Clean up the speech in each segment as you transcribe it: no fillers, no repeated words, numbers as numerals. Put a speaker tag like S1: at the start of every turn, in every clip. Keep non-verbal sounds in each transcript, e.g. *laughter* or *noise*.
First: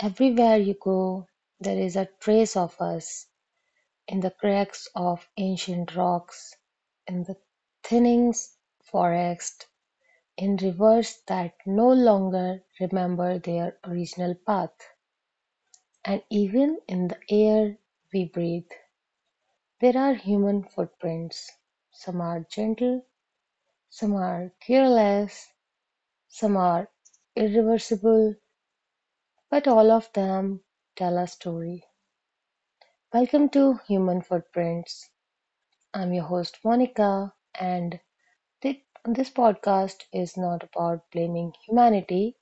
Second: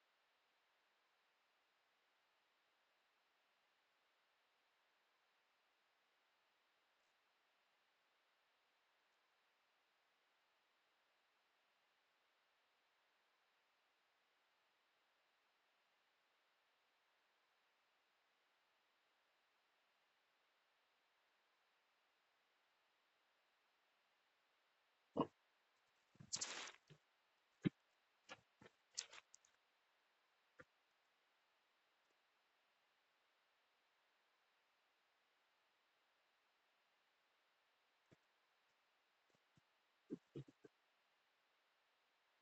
S1: Everywhere you go, there is a trace of us in the cracks of ancient rocks, in the thinnings forest, in rivers that no longer remember their original path, and even in the air we breathe. There are human footprints. Some are gentle, some are careless, some are irreversible, but all of them tell a story. Welcome to Human Footprints. I'm your host Monica, and this podcast is not about blaming humanity,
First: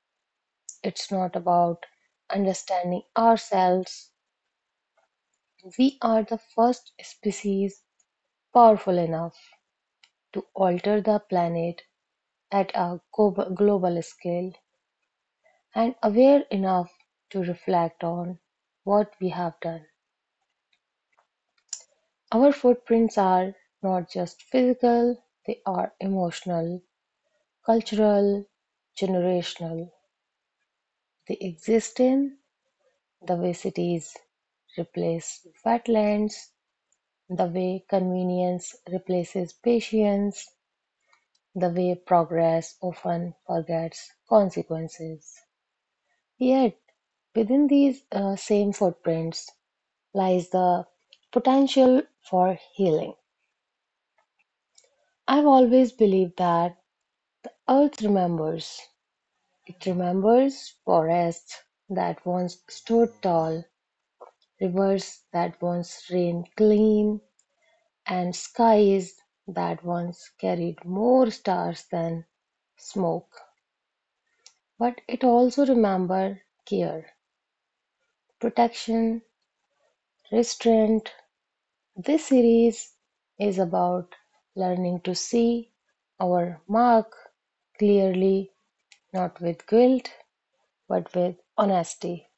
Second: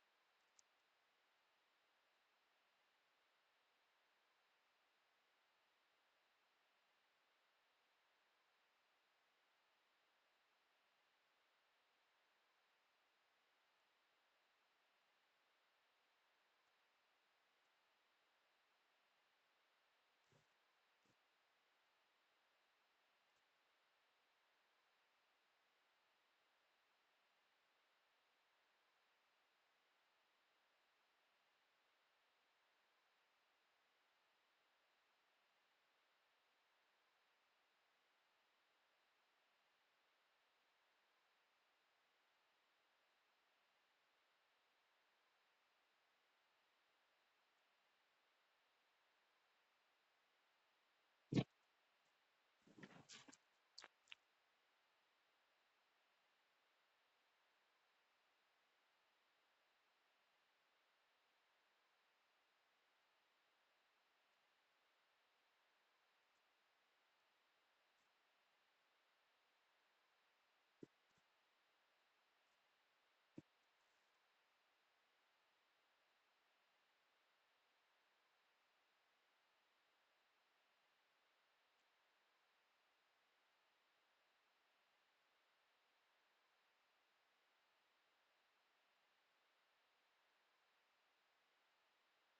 S1: it's not about understanding ourselves. We are the first species powerful enough to alter the planet at a global scale and aware enough to reflect on what we have done. Our footprints are not just physical, they are emotional, cultural, generational: they exist in the way cities replace wetlands, the way convenience replaces patience, the way progress often forgets consequences. Yet, within these same footprints lies the potential for healing. I've always believed that Earth remembers. It remembers forests that once stood tall, rivers that once rained clean, and skies that once carried more stars than smoke. But it also remembered care, protection, restraint. This series is about learning to see our mark clearly, not with guilt, but with honesty.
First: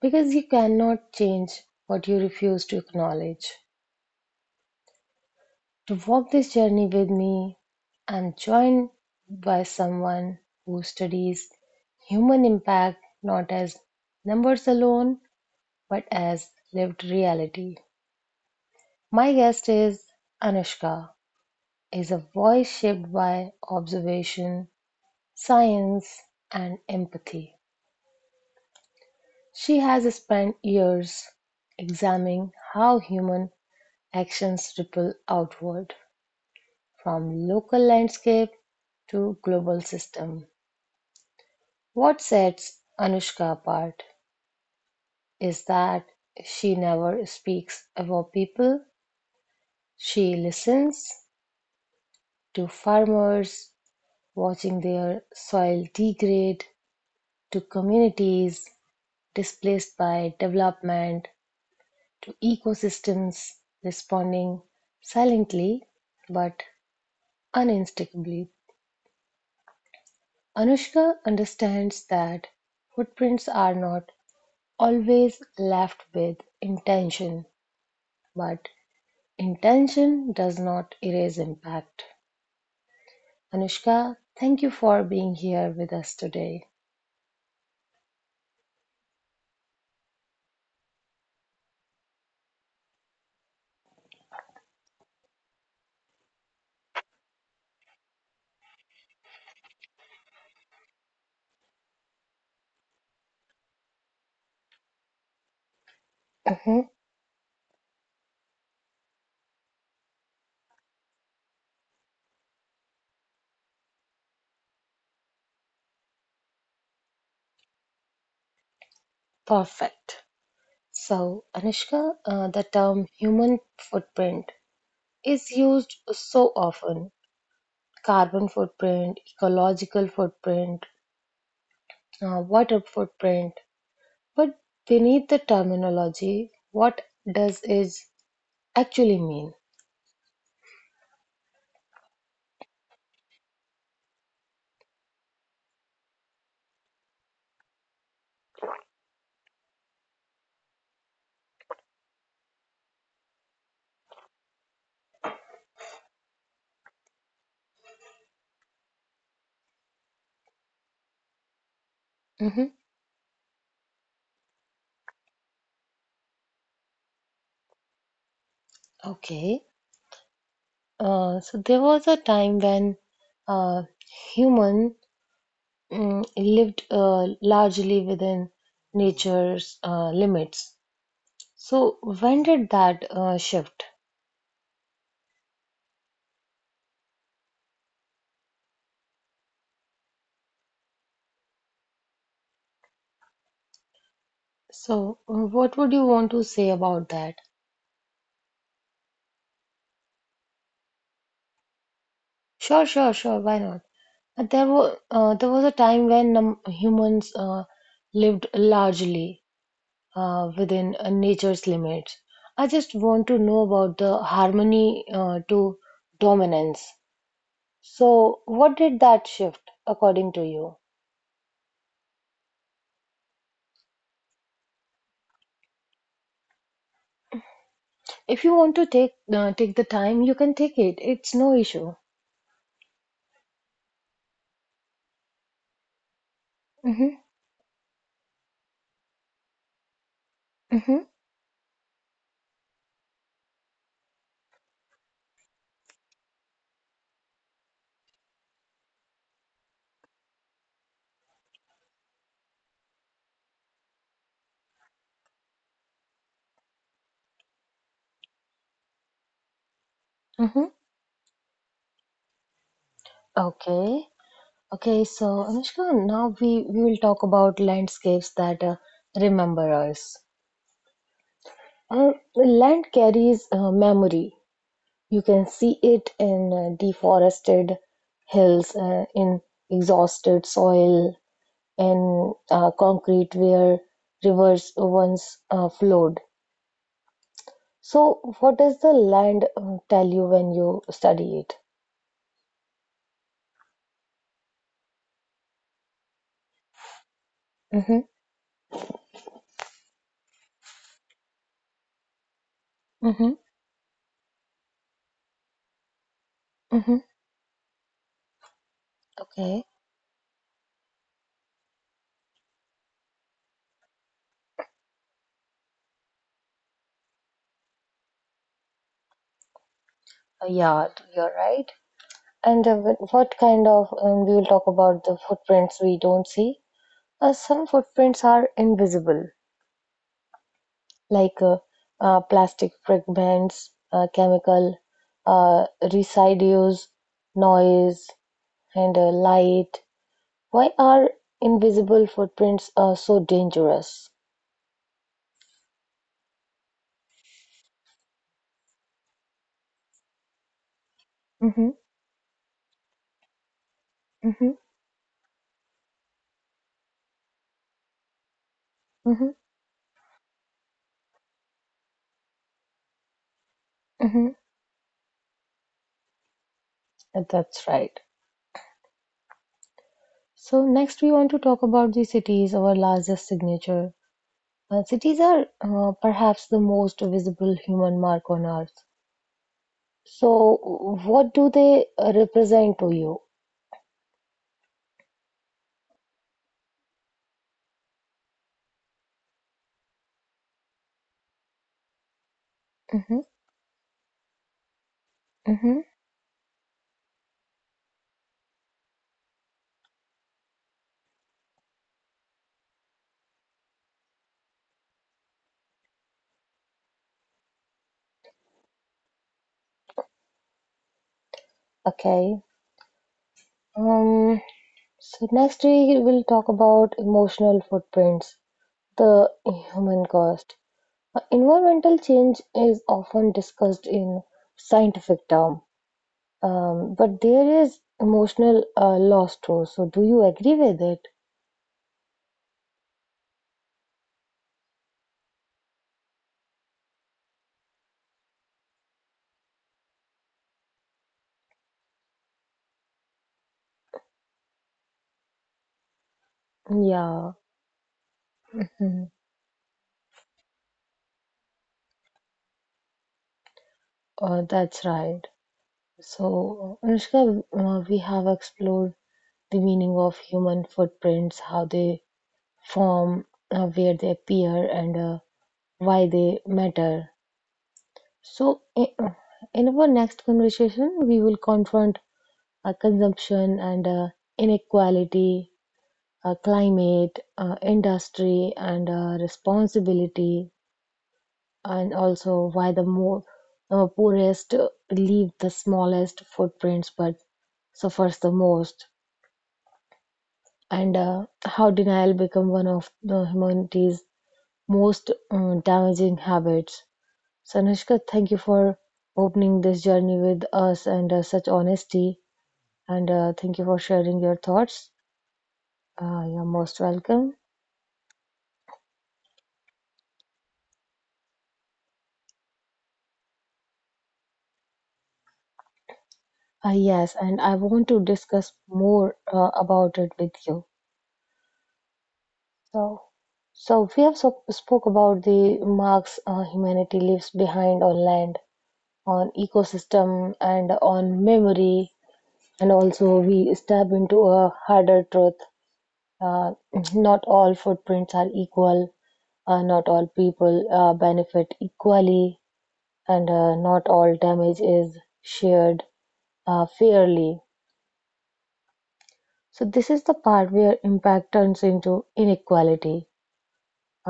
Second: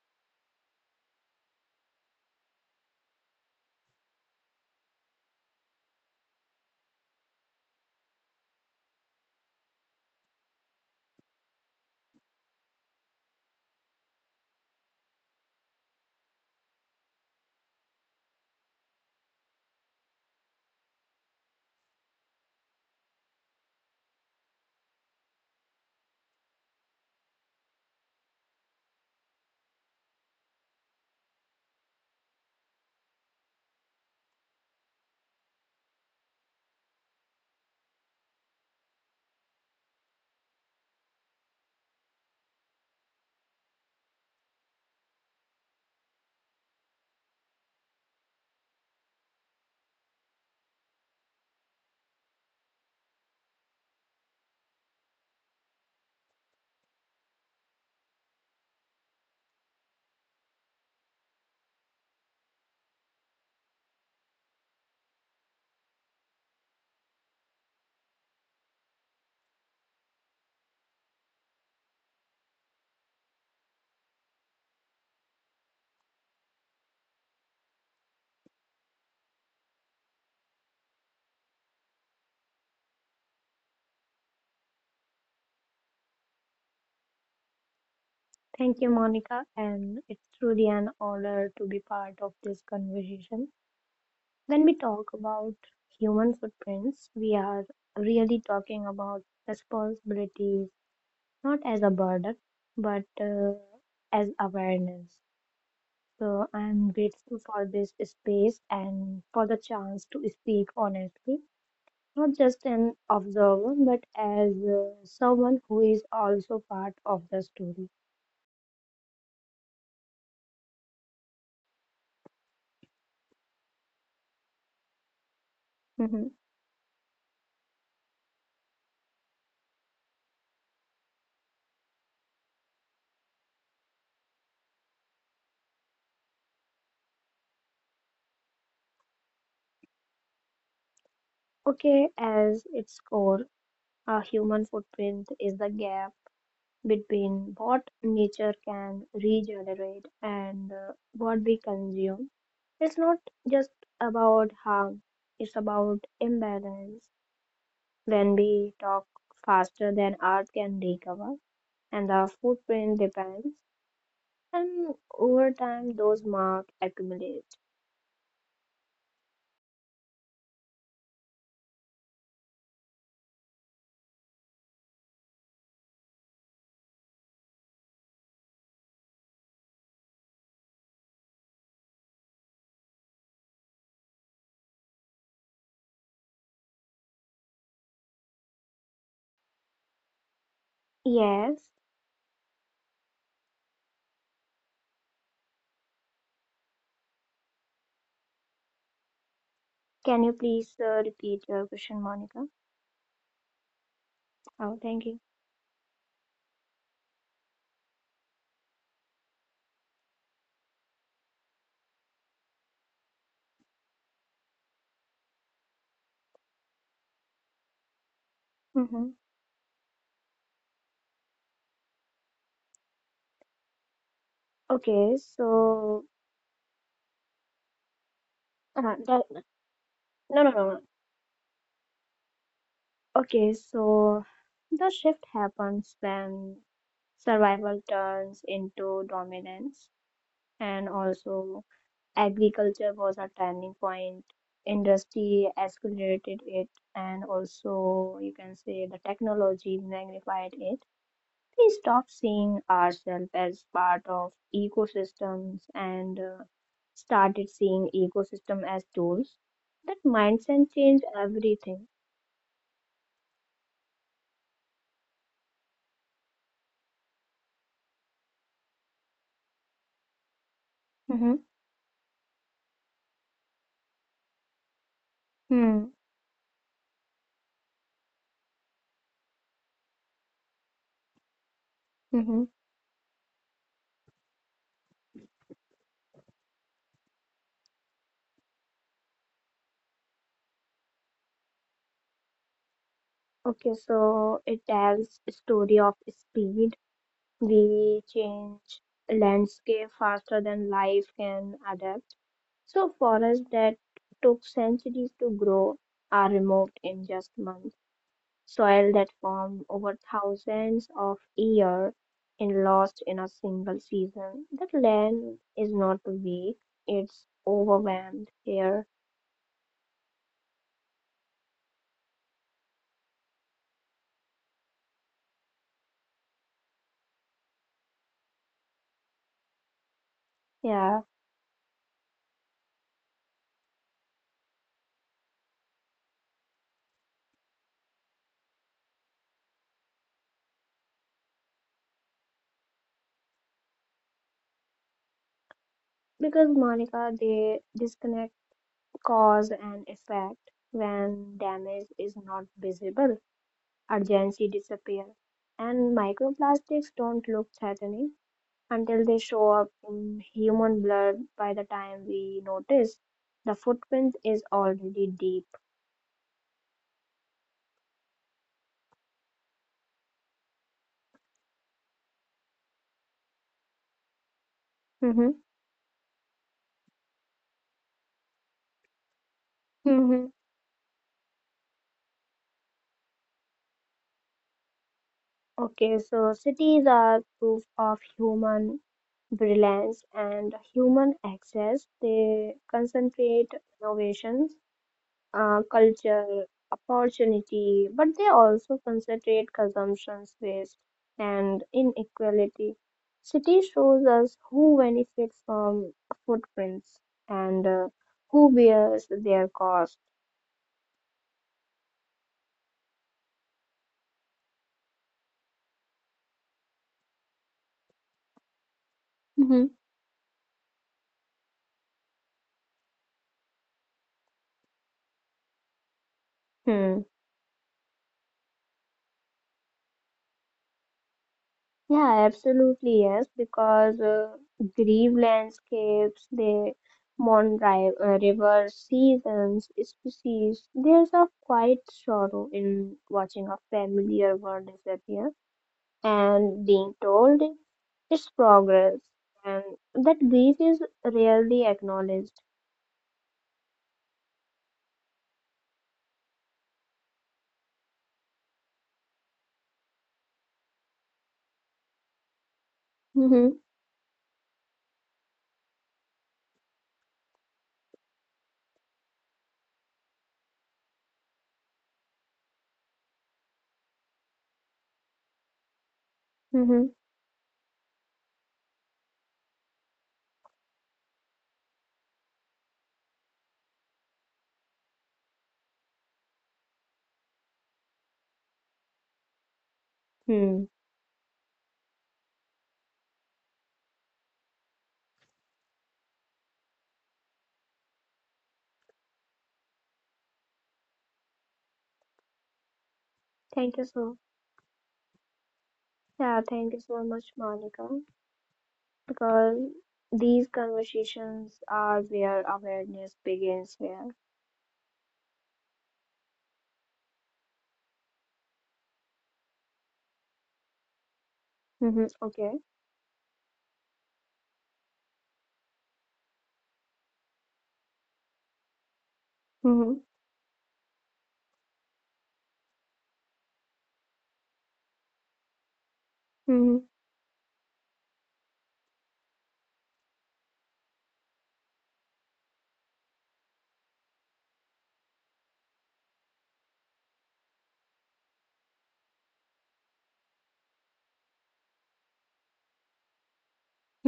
S1: Because you cannot change what you refuse to acknowledge. To walk this journey with me, I'm joined by someone who studies human impact not as numbers alone but as lived reality. My guest is Anushka, is a voice shaped by observation, science and empathy. She has spent years examining how human actions ripple outward from local landscape to global system. What sets Anushka apart is that she never speaks about people. She listens to farmers watching their soil degrade, to communities displaced by development, to ecosystems responding silently but uninstigably. Anushka understands that footprints are not always left with intention, but intention does not erase impact. Anushka, thank you for being here with us today.
S2: Thank you, Monica, and it's truly an honor to be part of this conversation. When we talk about human footprints, we are really talking about responsibilities, not as a burden, but as awareness. So
S1: Mhm.
S2: I'm grateful for this space and for the chance to speak honestly, not just an observer, but as someone who is also part of the story.
S1: Perfect. So, Anushka, the term human footprint is used
S2: Mhm.
S1: so often: carbon footprint, ecological footprint, water footprint. But beneath the terminology, what does it actually mean?
S2: Okay, as its core, our human footprint is the gap between what nature can regenerate and what we consume. It's not just about harm, it's about imbalance. When we talk faster than art can recover, and the
S1: Mhm.
S2: footprint depends, and over time those marks accumulate.
S1: Okay. So, there was a time when uh, human lived largely within nature's limits. So, when did that shift?
S2: Yes,
S1: So, what would you want to say about that?
S2: can you please repeat your question, Monica?
S1: Sure, sure, sure. Why not? Uh, There
S2: Oh,
S1: were
S2: thank you.
S1: uh, there was a time when humans lived largely within nature's limits. I just want to know about the harmony to dominance. So, what did
S2: Hmm
S1: that shift according to you?
S2: Okay, so
S1: If you want to
S2: that,
S1: take uh,
S2: no,
S1: take the time, you
S2: no, no,
S1: can take
S2: no.
S1: it. It's no issue.
S2: Okay, so the shift happens when
S1: Mm-hmm.
S2: survival turns into dominance, and
S1: Mm-hmm.
S2: also agriculture was a turning point. Industry accelerated it, and also you can say the technology magnified it. We stopped seeing ourselves as part of ecosystems and started seeing ecosystem as tools. That
S1: Mm-hmm.
S2: mindset changed everything.
S1: Okay. Okay. So Anushka, now we will talk about landscapes that remember us.
S2: Mm-hmm.
S1: Land carries memory. You can see
S2: Hmm.
S1: it in deforested hills, in exhausted soil, in
S2: Mm-hmm.
S1: concrete where rivers once flowed. So, what does the land tell you when you study it?
S2: Okay, so it tells a story of speed.
S1: Mm-hmm.
S2: We change landscape faster than life can adapt. So
S1: Mm-hmm.
S2: forests that took centuries to grow are removed
S1: Mm-hmm.
S2: in just months. Soil that
S1: Okay,
S2: formed over thousands of years and lost in a single season. That land is not weak, it's overwhelmed here.
S1: yeah, you're right. And what kind of, we will talk about the footprints we don't see. Some footprints are invisible,
S2: Yeah,
S1: like plastic fragments, chemical uh, residues, noise, and light. Why are invisible footprints so dangerous?
S2: because Monica, they disconnect cause and effect. When
S1: Mm-hmm.
S2: damage is not visible, urgency
S1: Mm-hmm.
S2: disappears, and microplastics don't look threatening until they show up in human blood. By the time we notice, the footprint
S1: Mm-hmm.
S2: is already deep.
S1: That's right. So, next, we want to talk about the cities, our largest signature. Cities
S2: hmm
S1: are perhaps the most visible human mark on Earth.
S2: hmm
S1: So, what do they represent to you?
S2: okay, so cities are proof of human brilliance and human access. They
S1: Hmm.
S2: concentrate innovations,
S1: Hmm.
S2: culture, opportunity, but they also concentrate consumption's waste and inequality. City shows us who benefits from footprints and who bears their cost.
S1: Okay. Um, so, next, we will talk about emotional footprints, the
S2: hmm
S1: human cost. Environmental change is often discussed in scientific terms.
S2: Hmm.
S1: But there is emotional loss too. So, do you agree with it?
S2: Yeah, absolutely yes, because grieve landscapes, they mourn ri rivers, seasons, species. There's a quiet sorrow in watching a familiar world disappear and being
S1: Yeah.
S2: told it's progress,
S1: Mhm.
S2: and that grief is rarely acknowledged.
S1: That's right. So, Anushka, we have explored the meaning of human footprints, how they form,
S2: Mm-hmm,
S1: where they appear, and why they matter. So, in our next conversation, we will confront consumption and inequality,
S2: mm-hmm,
S1: climate, industry, and responsibility. And also why the more poorest leave the smallest footprints but suffers the most,
S2: hmm.
S1: and how denial become one of the humanity's most damaging habits. So, Anushka, thank you for opening this journey with us and such honesty, and thank you for
S2: Thank you so.
S1: sharing your thoughts.
S2: Yeah,
S1: You're
S2: thank
S1: most
S2: you so much,
S1: welcome.
S2: Monica, because these conversations are where awareness begins. Where.
S1: Yes, and I want to discuss more about it with you.
S2: Mm-hmm, okay.
S1: So, so, we have so spoke about the marks humanity leaves behind on land, on
S2: Mm-hmm,
S1: ecosystem, and on memory, and also we stab into a harder truth. Uh,
S2: mm-hmm,
S1: *clears throat* Not all footprints are equal. Not all people benefit equally, and not all damage is shared fairly. So this is the part where impact turns into inequality.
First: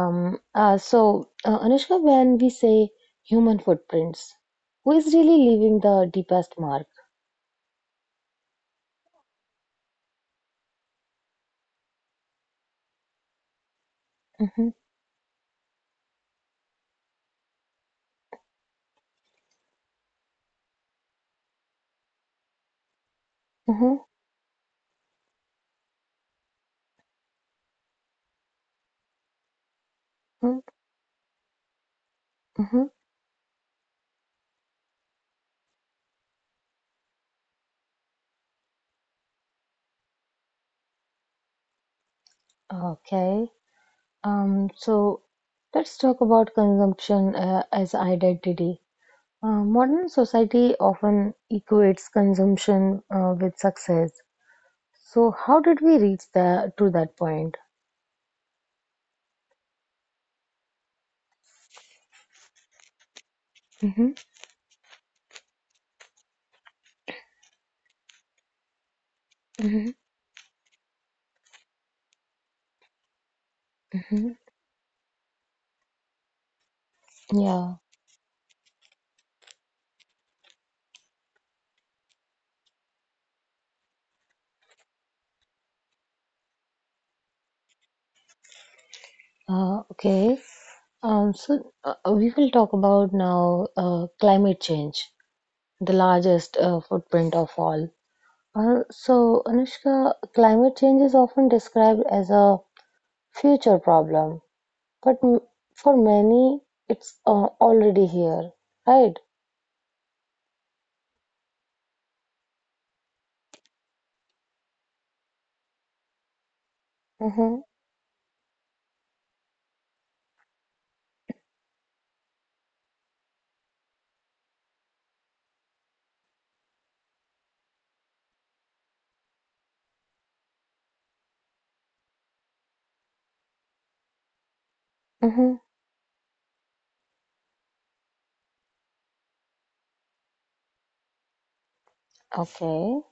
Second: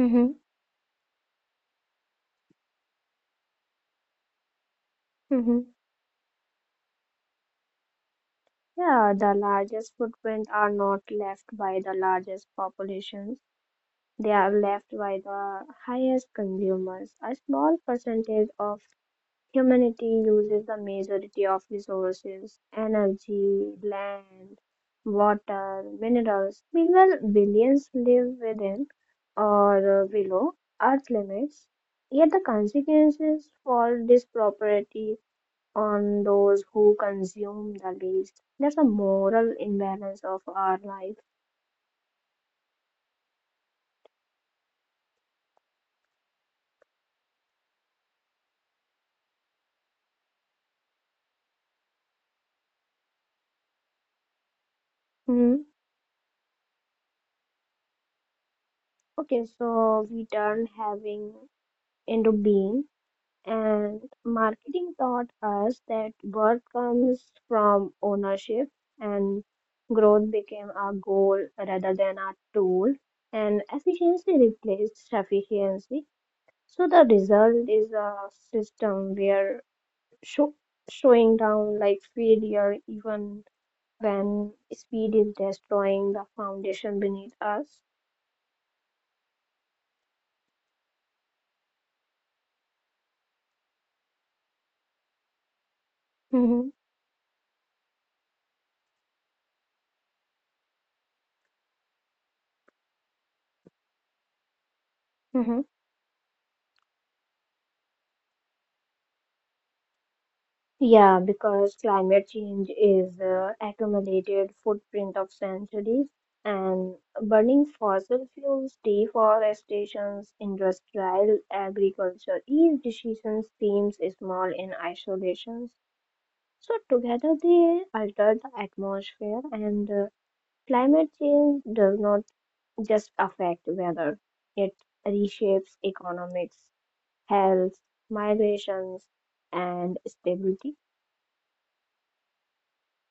S2: mm-hmm,
S1: uh, So, Anushka, when we say human footprints, who is really
S2: mm-hmm.
S1: leaving the deepest mark?
S2: Yeah, the largest footprints are not left by the largest populations. They are
S1: Mm-hmm.
S2: left by the highest consumers. A small percentage of humanity uses the majority of resources: energy,
S1: Mm-hmm.
S2: land, water, minerals. Meanwhile, billions live within or below
S1: Mm-hmm.
S2: Earth limits. Yet the
S1: Mm-hmm.
S2: consequences fall disproportionately on those who consume the least. That's a moral imbalance of our life.
S1: Okay. So, let's talk about consumption as identity. Modern society often equates consumption with success. So, how
S2: Hmm.
S1: did we reach that to that point?
S2: Okay, so we turn having into being. And
S1: Mm-hmm.
S2: marketing taught us that worth comes from ownership, and
S1: Mm-hmm.
S2: growth became our goal rather than our tool, and
S1: Mm-hmm.
S2: efficiency replaced sufficiency. So the result
S1: Yeah.
S2: is a system where sho- showing down like failure, even when speed is destroying the foundation beneath us.
S1: Okay. So we will talk about now climate change, the largest
S2: hmm
S1: footprint of all. So, Anushka, climate change is often described as a future problem, but
S2: hmm
S1: for many, it's already here, right?
S2: Yeah, because climate change is accumulated footprint of centuries, and
S1: Mm-hmm.
S2: burning fossil fuels, deforestations, industrial agriculture. Each decision seems small in isolation, so together they alter the atmosphere. And climate change does not just affect weather, it
S1: Mm-hmm.
S2: reshapes economics, health, migrations, and stability.
S1: Okay.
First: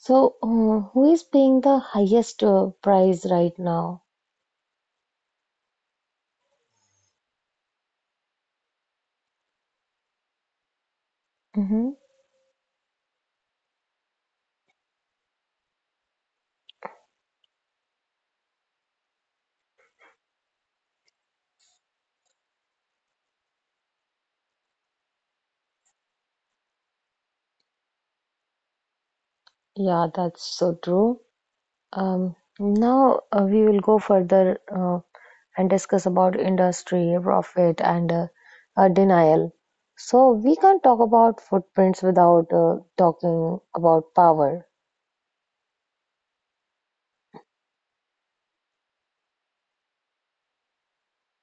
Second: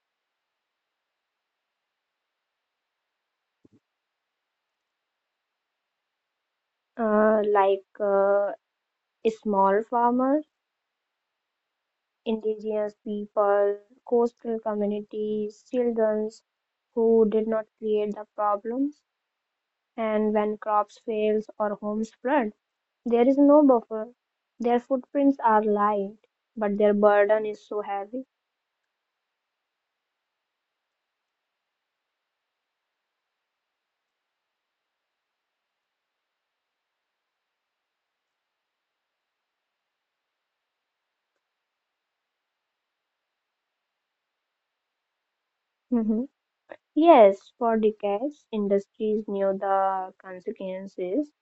S1: So, who is paying the highest price right now?
S2: Like small farmers,
S1: Mm-hmm.
S2: indigenous people, coastal communities, children who did not create the problems, and when crops fails or homes flood, there is no buffer. Their footprints are light, but their burden is so heavy.
S1: Yeah, that's so true. Now we will go further. And discuss about industry, profit, and denial. So we can't talk about footprints without talking about power.
S2: Mhm. Yes, for decades, industries knew the consequences,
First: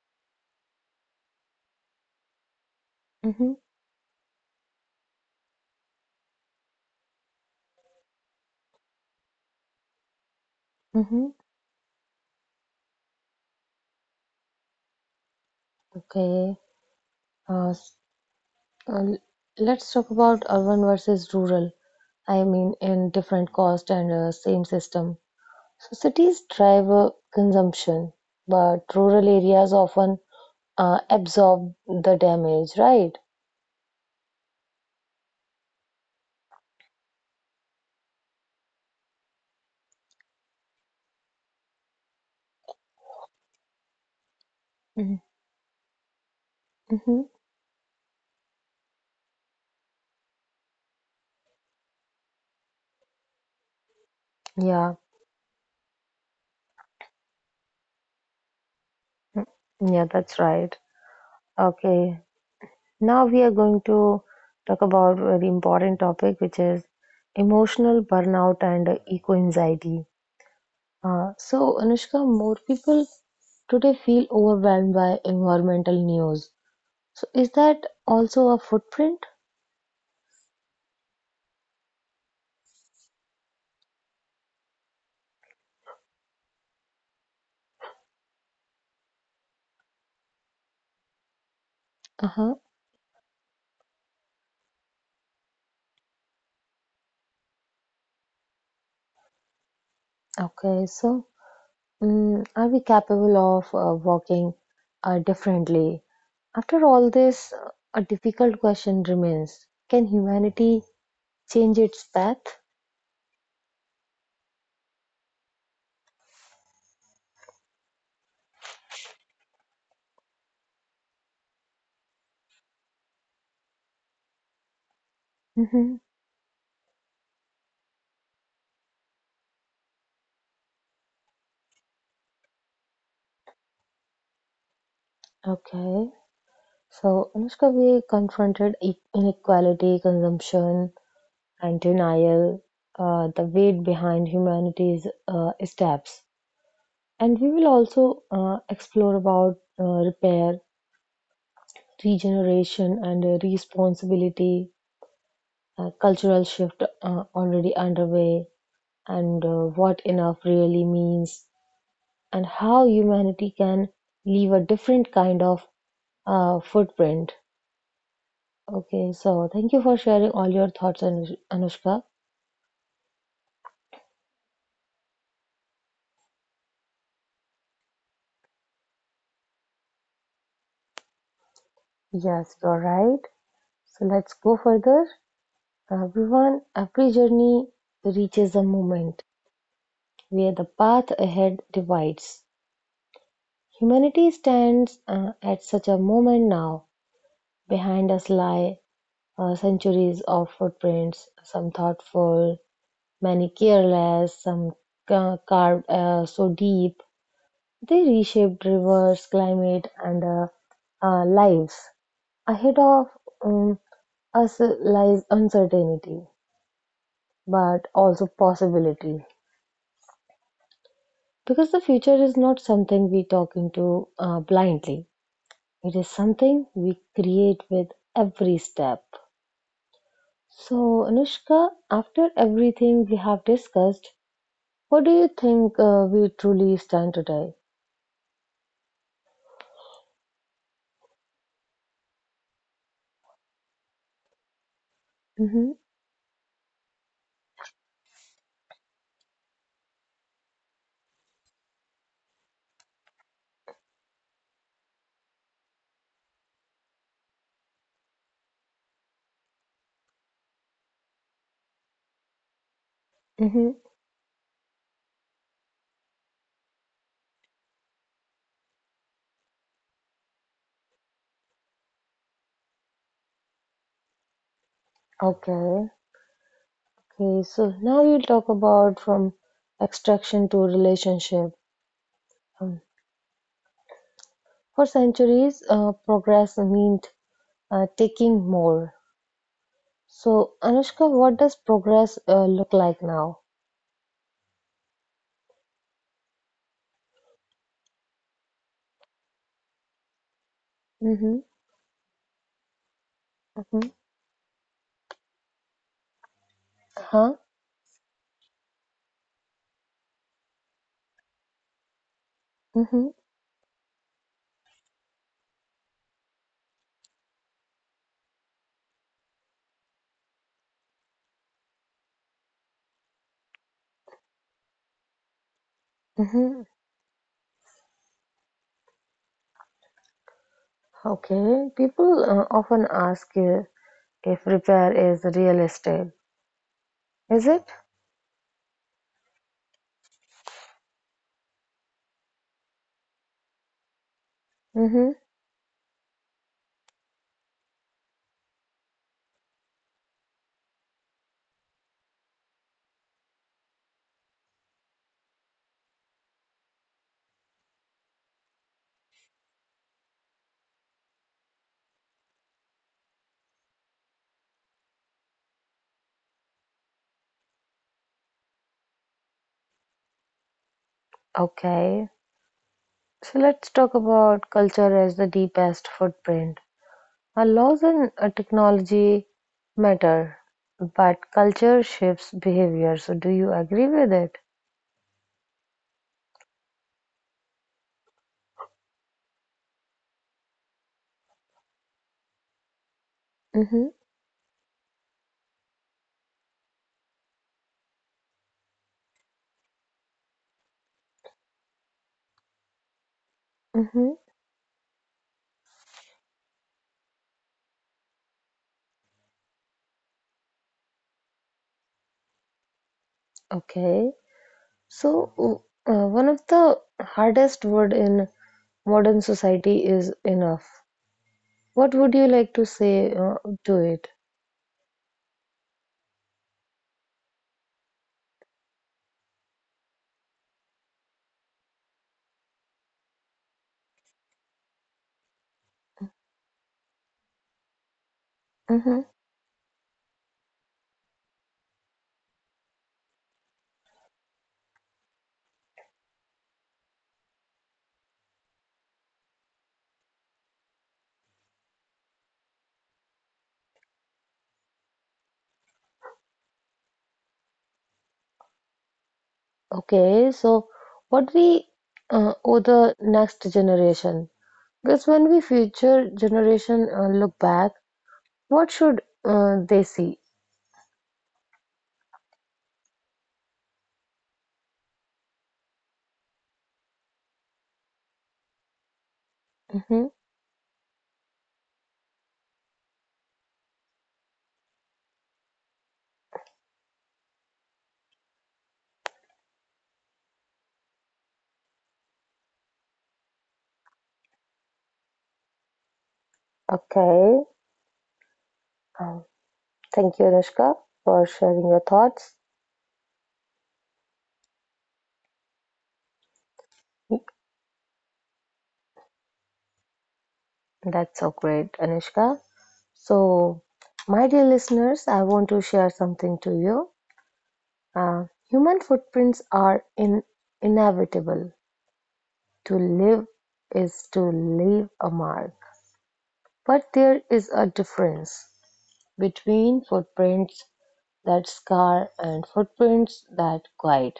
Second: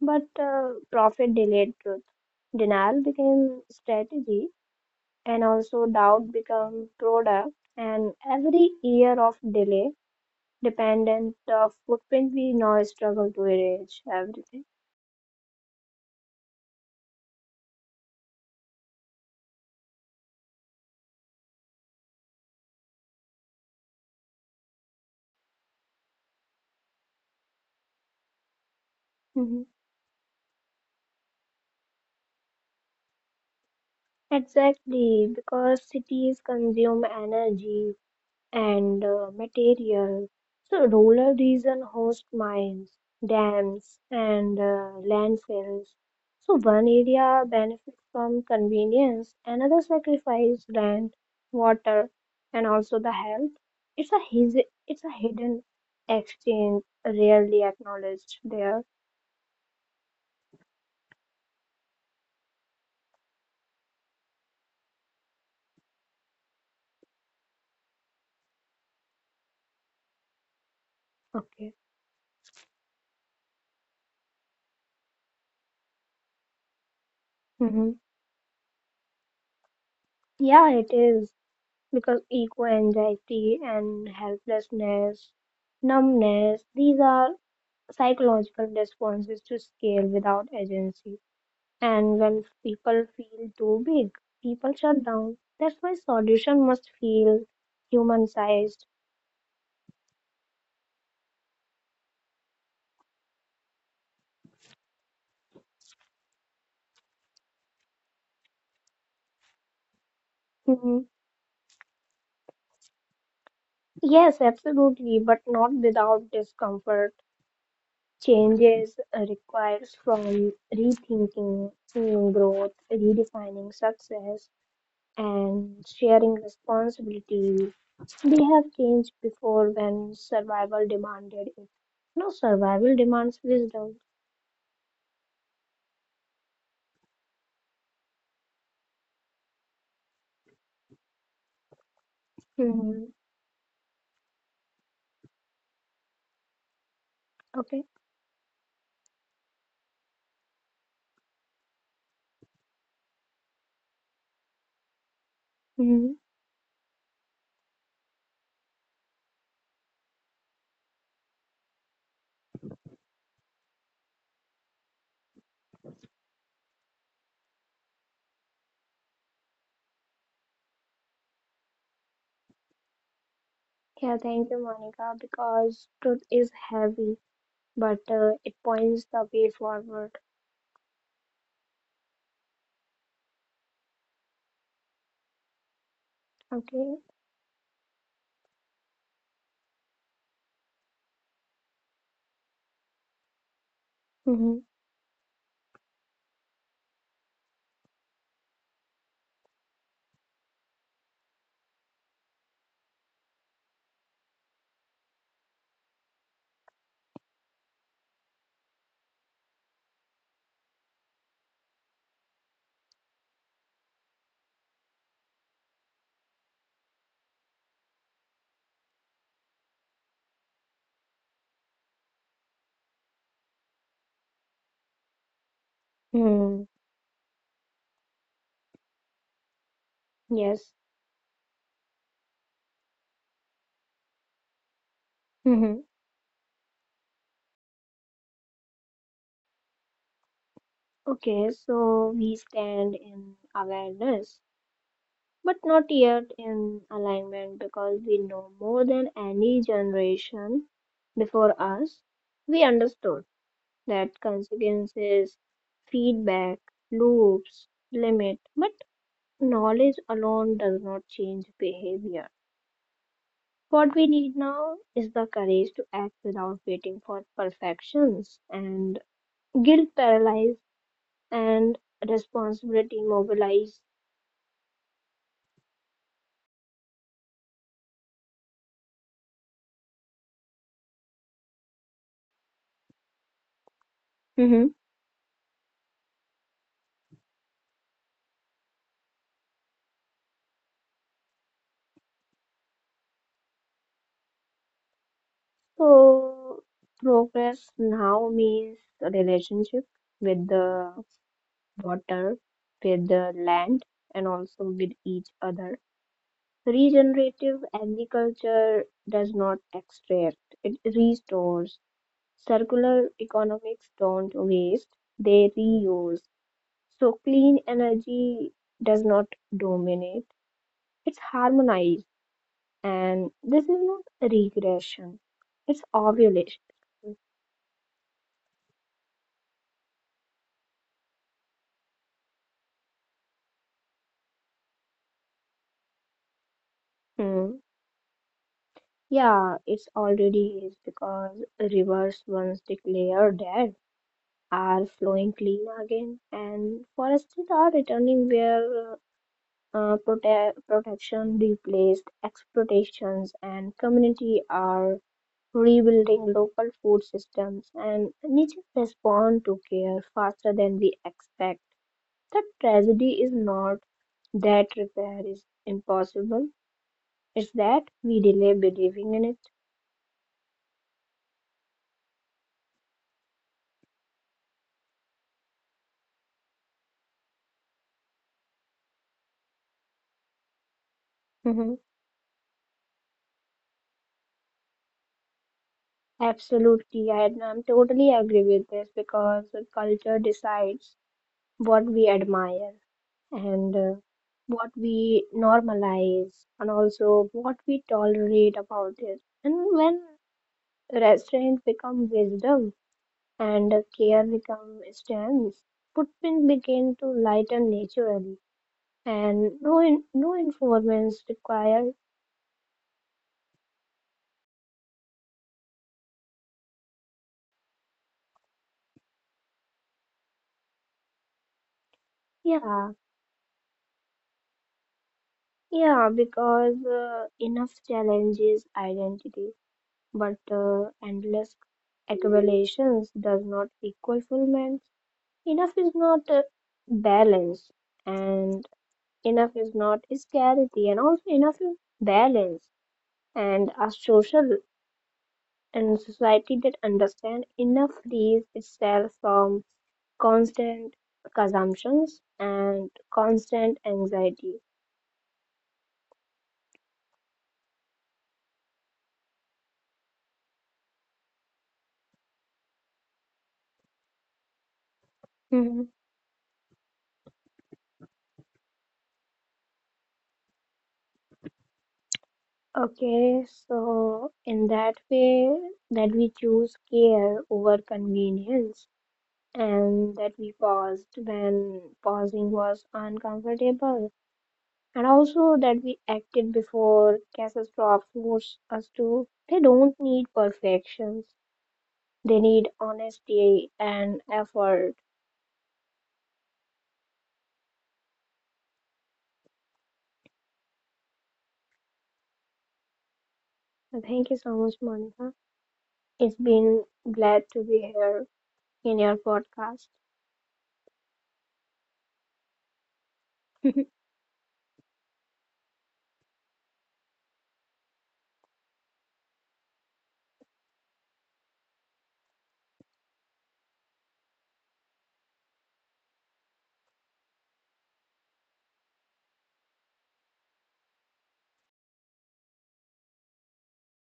S2: but profit delayed truth. Denial
S1: Mm-hmm.
S2: became strategy, and also doubt become product, and every year of delay
S1: Mm-hmm.
S2: dependent of footprint we now struggle to erase everything.
S1: Okay, uh, s- uh, l- let's talk about urban versus rural. I mean, in different cost and same system. So cities drive consumption, but rural
S2: Mhm.
S1: areas often absorb the damage, right?
S2: Exactly, because cities consume energy and material. So, rural region host mines, dams, and
S1: Mm-hmm.
S2: landfills. So, one
S1: Mm-hmm.
S2: area benefits from convenience, another sacrifice land, water, and also the health. It's a his-
S1: Yeah,
S2: it's a hidden exchange, rarely acknowledged there.
S1: yeah, that's right. Okay. Now we are going to talk about a very important topic, which is emotional burnout and eco-anxiety. So,
S2: Okay.
S1: Anushka, more people today feel overwhelmed by environmental news. So, is that
S2: hmm
S1: also a footprint?
S2: Yeah, it is, because eco anxiety and helplessness, numbness. These are psychological response is to scale without agency. And when
S1: Uh-huh.
S2: people feel too big, people shut down. That's why solution must feel human sized.
S1: Okay, so are we capable of walking differently? After all this, a difficult question remains. Can humanity
S2: Mhm.
S1: change its path?
S2: Yes, absolutely, but not without discomfort. Changes requires from rethinking, seeing growth, redefining success, and
S1: Hmm.
S2: sharing responsibility. They have changed before when survival demanded it. No, survival demands wisdom.
S1: Okay. So Anushka, we confronted inequality, consumption, and denial,
S2: hmm
S1: the weight behind humanity's steps, and we will
S2: Okay.
S1: also explore about repair, regeneration, and responsibility,
S2: hmm
S1: cultural shift already underway, and what enough really means, and how humanity can leave a different kind of footprint. Okay, so thank you for sharing all your thoughts, Anushka.
S2: Yeah, thank you, Monica, because truth is heavy, but it points the way forward.
S1: Yes, you're right. So let's go further. Everyone,
S2: Okay.
S1: every journey reaches a moment where the path ahead divides. Humanity
S2: hmm
S1: stands at such a moment now. Behind us lie centuries of footprints, some thoughtful, many careless, some carved so deep they reshaped rivers, climate, and lives. Ahead of um, us lies uncertainty, but also possibility. Because the future is not something we talk into blindly, it is something
S2: hmm
S1: we create with every step.
S2: Yes.
S1: So, Anushka, after everything we have discussed, what do you think
S2: hmm
S1: we truly stand today?
S2: Okay, so we stand in awareness, but
S1: Mm-hmm.
S2: not yet in alignment, because we know more than any generation before us. We understood that consequences, feedback, loops, limit, but knowledge alone does not change behavior.
S1: Mm-hmm.
S2: What we need now is the courage to act without waiting for perfections, and guilt paralyzed and responsibility mobilized.
S1: Okay. Okay. So now we'll talk about from extraction to relationship. Um,
S2: Mhm.
S1: for centuries, progress meant taking more. So, Anushka, what does progress look like now?
S2: So progress now means a relationship with the
S1: Mm-hmm.
S2: water, with the land,
S1: Mm-hmm.
S2: and also with each other.
S1: Huh?
S2: Regenerative agriculture does not extract, it restores.
S1: Mm-hmm.
S2: Circular economics don't waste, they reuse. So clean energy does not dominate, it's harmonized. And this is not regression, it's ovulation.
S1: Hmm. Okay. People often ask if repair is real estate. Is
S2: Hmm.
S1: it?
S2: Yeah, it's already is, because rivers once declared dead are
S1: Mm-hmm.
S2: flowing clean again, and forests are returning where protection replaced exploitations, and community are rebuilding local food systems, and nature respond to care faster than we expect. The tragedy is not that repair is impossible; it's that we delay believing in it.
S1: Okay. So let's talk about culture as the deepest footprint. Our laws and technology matter, but
S2: *laughs*
S1: culture shapes behavior. So do you agree with it?
S2: Absolutely, I'm totally agree with this, because the culture decides what we admire and
S1: Mm-hmm.
S2: what we normalize, and also what we tolerate about it. And when restraint become wisdom and
S1: Mm-hmm.
S2: care become strength, footprints begin to lighten naturally, and no informants required.
S1: Okay. So, one of the hardest word in modern society is enough. What would you like to
S2: Yeah,
S1: say to it?
S2: yeah, because enough challenges identity. But endless accumulations does not equal fulfillment. Enough is not balance, and
S1: Hmm.
S2: enough is not scarcity, and also enough is balance. And a social and society that understand enough frees itself from constant consumptions and constant anxiety.
S1: Okay, so what we owe the next generation? Because when we
S2: Mhm.
S1: future generation look back, what should they see?
S2: Okay, so in that way that we choose care over convenience,
S1: Hmm.
S2: and that we paused when pausing was uncomfortable, and also that we acted before catastrophe forced us to. They don't need perfections, they need honesty and effort.
S1: Okay, um, thank you, Anushka, for sharing your thoughts.
S2: And thank you so much, Monica. It's been glad to be here in your podcast.
S1: That's so great, Anushka. So,
S2: *laughs*
S1: my dear listeners, I want to share something to you. Uh, Human footprints are inevitable. To live is to leave a mark. But there is a difference between footprints that scar and footprints that guide.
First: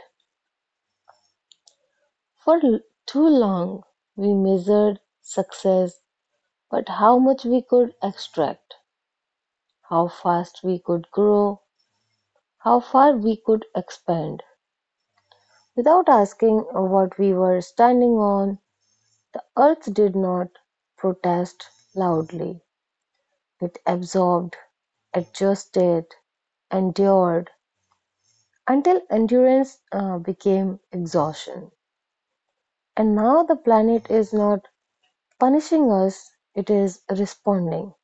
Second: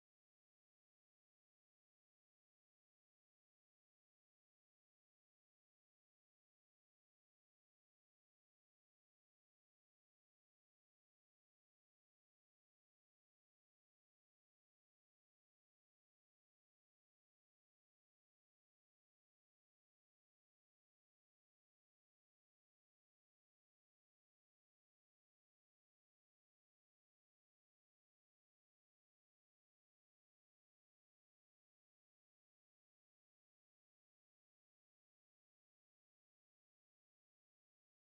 S1: For too long, we measured success, but how much we could extract, how fast we could grow, how far we could expand. Without asking what we were standing on, the earth did not protest loudly. It absorbed, adjusted, endured until endurance became exhaustion. And now the planet is not punishing us, it is responding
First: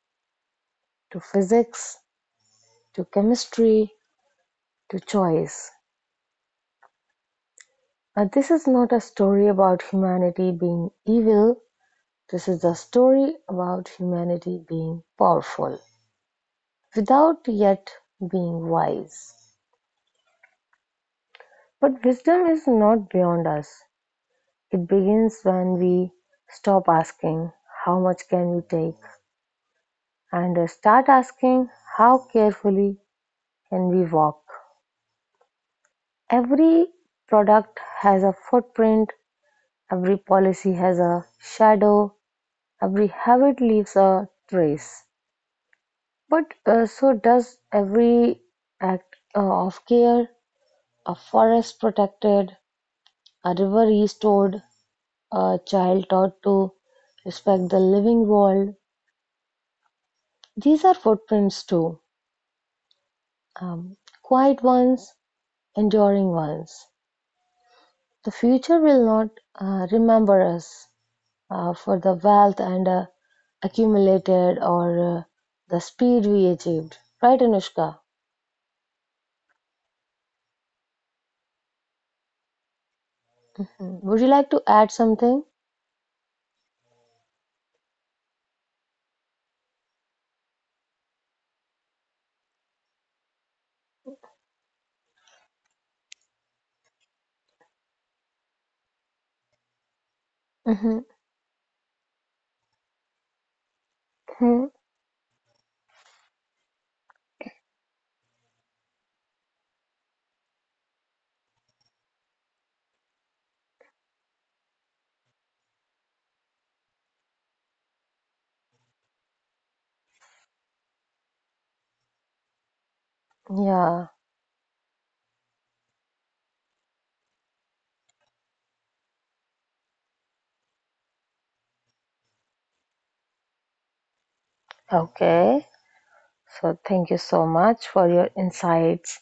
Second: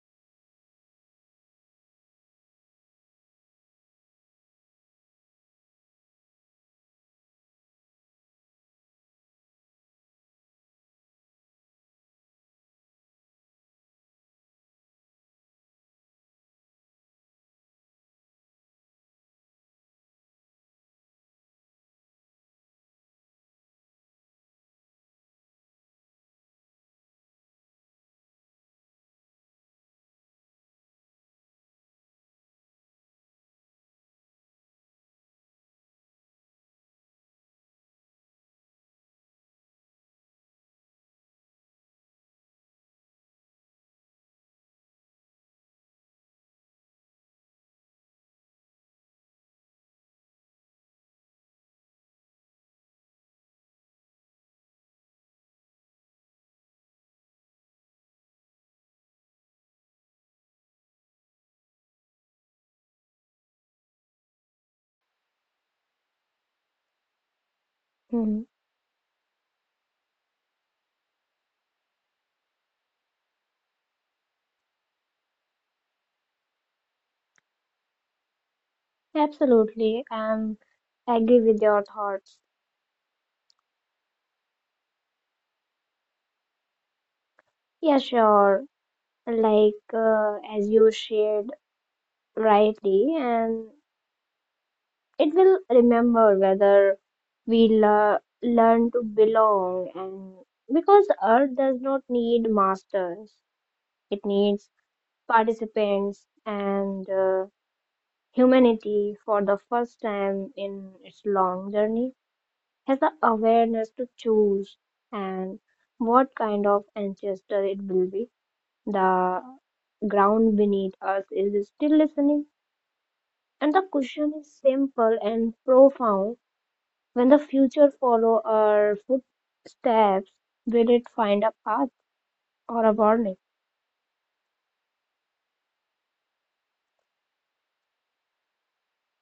S1: to physics, to chemistry, to choice. This is not a story about humanity being evil. This is a story about humanity being powerful without yet being wise. But wisdom is not beyond us. It begins when we stop asking, "How much can we take?" and start asking, "How carefully can we walk?" Every product has a footprint, every policy has a shadow, every habit leaves a trace. But so does every act of care: a forest protected, a river restored, a child taught to respect the living world. These are footprints too, um, quiet ones, enduring ones. The
S2: Mhm.
S1: future will not remember us for the wealth and accumulated or the speed we achieved. Right, Anushka?
S2: Absolutely. Um, I agree with your thoughts.
S1: Mm. Would you like to add something?
S2: Yeah, sure. Like as you shared rightly. And it will remember whether we learn to belong, and
S1: Mhm.
S2: because art does not need masters, it
S1: Hmm.
S2: needs participants. And humanity, for the first time in its long journey, has the awareness to choose and what kind of ancestor it will be. The ground beneath us is still listening, and the
S1: Yeah.
S2: question is simple and profound. When the future follow our footsteps, will it find a path or a warning?
S1: Okay, so thank you so much for your insights,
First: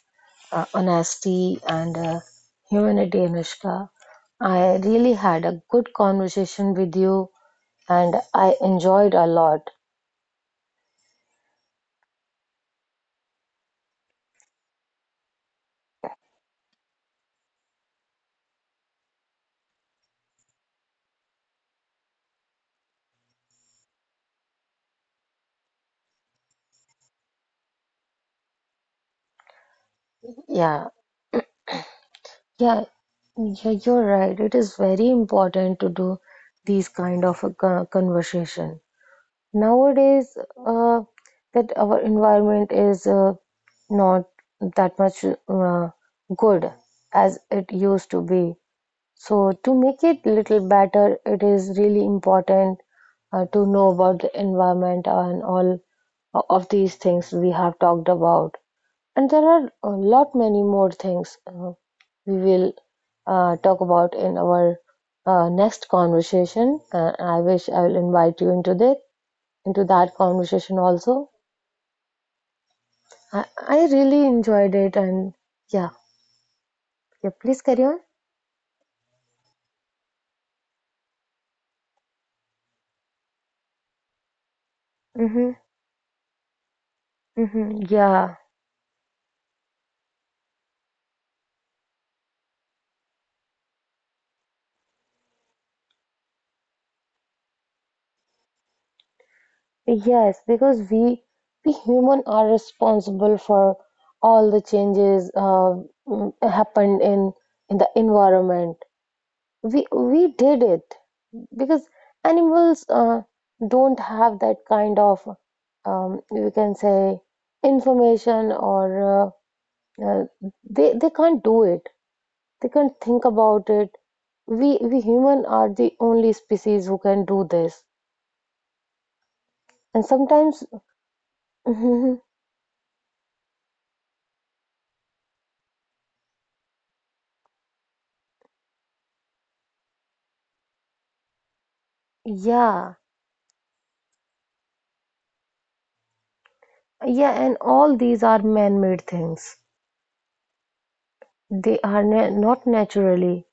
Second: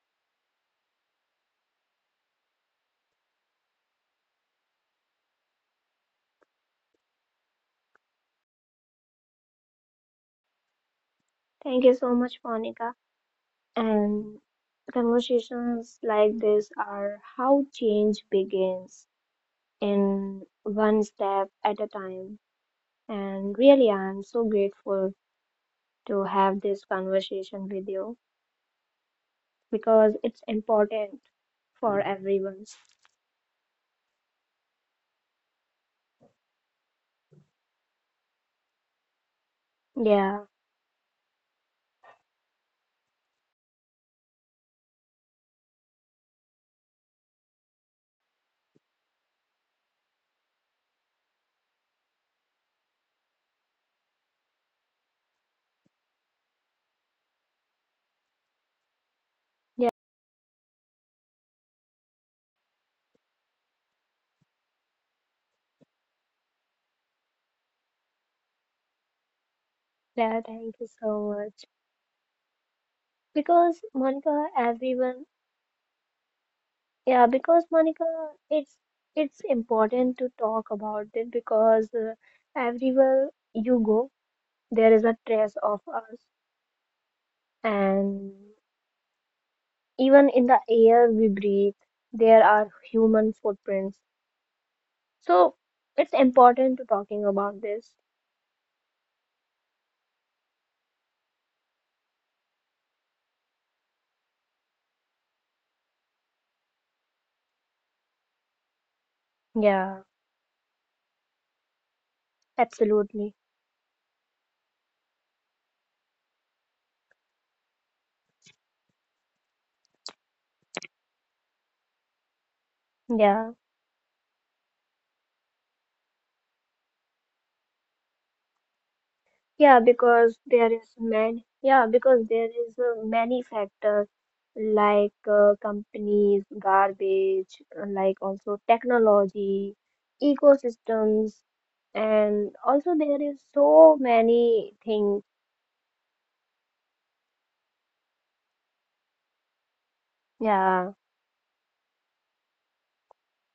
S1: honesty, and humanity, Anushka. I really had a good conversation with you, and I enjoyed a lot.
S2: Thank you so much, Monica. And conversations like this are how change begins, in one step at a time. And really, I'm so grateful to have this conversation with you because it's
S1: Yeah,
S2: important for everyone.
S1: yeah, yeah. You're right. It is very important to do these kind of a conversation nowadays.
S2: Yeah,
S1: Uh, that our environment is not that much good as it used to be. So to make it little better, it is really important to know about the environment and all of these things we have talked about. And there are
S2: yeah,
S1: a lot many more things we will talk about in our next conversation. I wish I will invite you into that
S2: yeah. Thank
S1: conversation
S2: you so
S1: also.
S2: much.
S1: I,
S2: Because
S1: I really
S2: Monica,
S1: enjoyed it,
S2: everyone.
S1: and yeah,
S2: Yeah,
S1: yeah, please
S2: because
S1: carry on.
S2: Monica, it's it's important to talk about it, because everywhere you go, there is a
S1: Mm-hmm.
S2: trace of us,
S1: Mm-hmm.
S2: and
S1: Yeah.
S2: even in the air we breathe, there are human footprints. So it's important to talking about this.
S1: Yes, because we human are responsible for all the changes happened in the environment. We
S2: Yeah,
S1: we did it because animals
S2: absolutely.
S1: don't have that kind of, we can say, information or uh, they can't do it. They can't think
S2: Yeah.
S1: about it. We human are the only species who can do this.
S2: Yeah,
S1: And
S2: because
S1: sometimes,
S2: there is man. Yeah, because there is many factors like companies, garbage, like also technology, ecosystems,
S1: *laughs*
S2: and also
S1: yeah.
S2: there is so many things.
S1: Yeah, and all these are man-made things.
S2: Yeah.
S1: They are na not naturally,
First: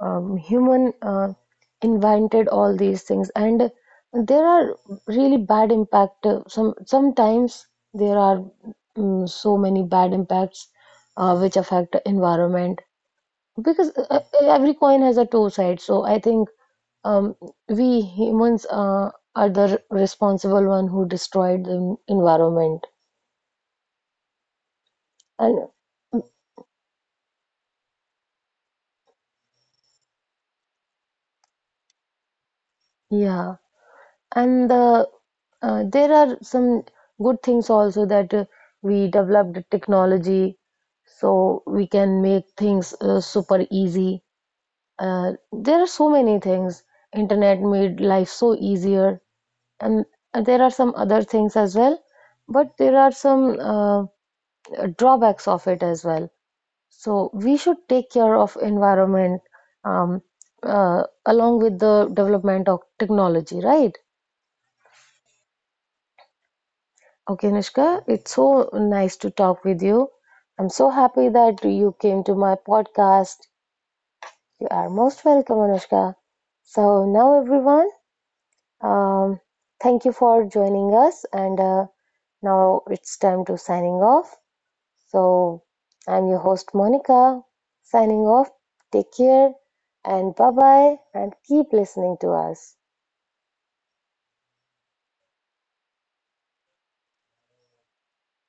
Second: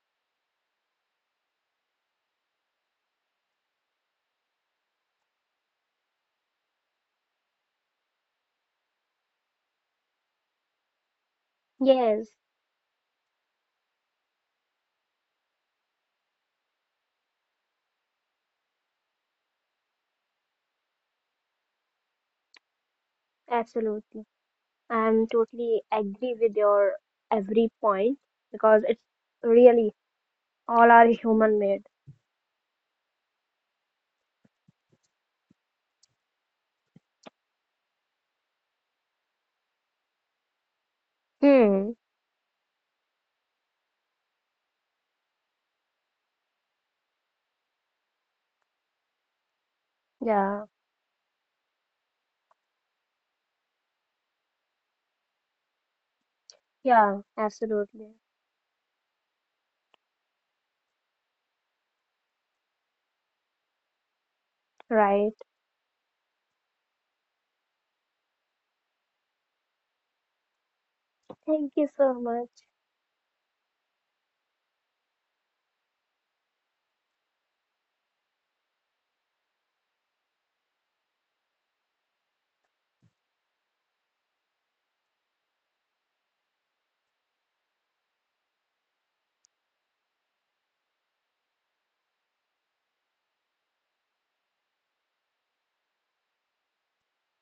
S1: human invented all these things, and there are really bad impact. Sometimes there are so many bad impacts which affect the
S2: Yes,
S1: environment, because every coin has a two sides. So I think, um, we humans are the responsible one who destroyed the environment,
S2: absolutely. I'm
S1: and
S2: totally agree with your every point, because it's really all are human made.
S1: yeah. And there are some good things also, that we developed technology so we
S2: Hmm.
S1: can make things super easy. There are so many things. Internet made life so easier, and there
S2: Yeah.
S1: are some other things as well, but there are some drawbacks of it as well.
S2: Yeah.
S1: So we should take
S2: Absolutely.
S1: care of environment um, along with the development of technology, right?
S2: Right.
S1: Okay, Nishka, it's so nice to talk with you. I'm so happy that
S2: Thank you
S1: you
S2: so
S1: came to
S2: much.
S1: my podcast. You are most welcome, Anushka. So, now everyone, um, thank you for joining us. And now it's time to signing off. So, I'm your host, Monica, signing off. Take care and bye bye, and keep listening to us.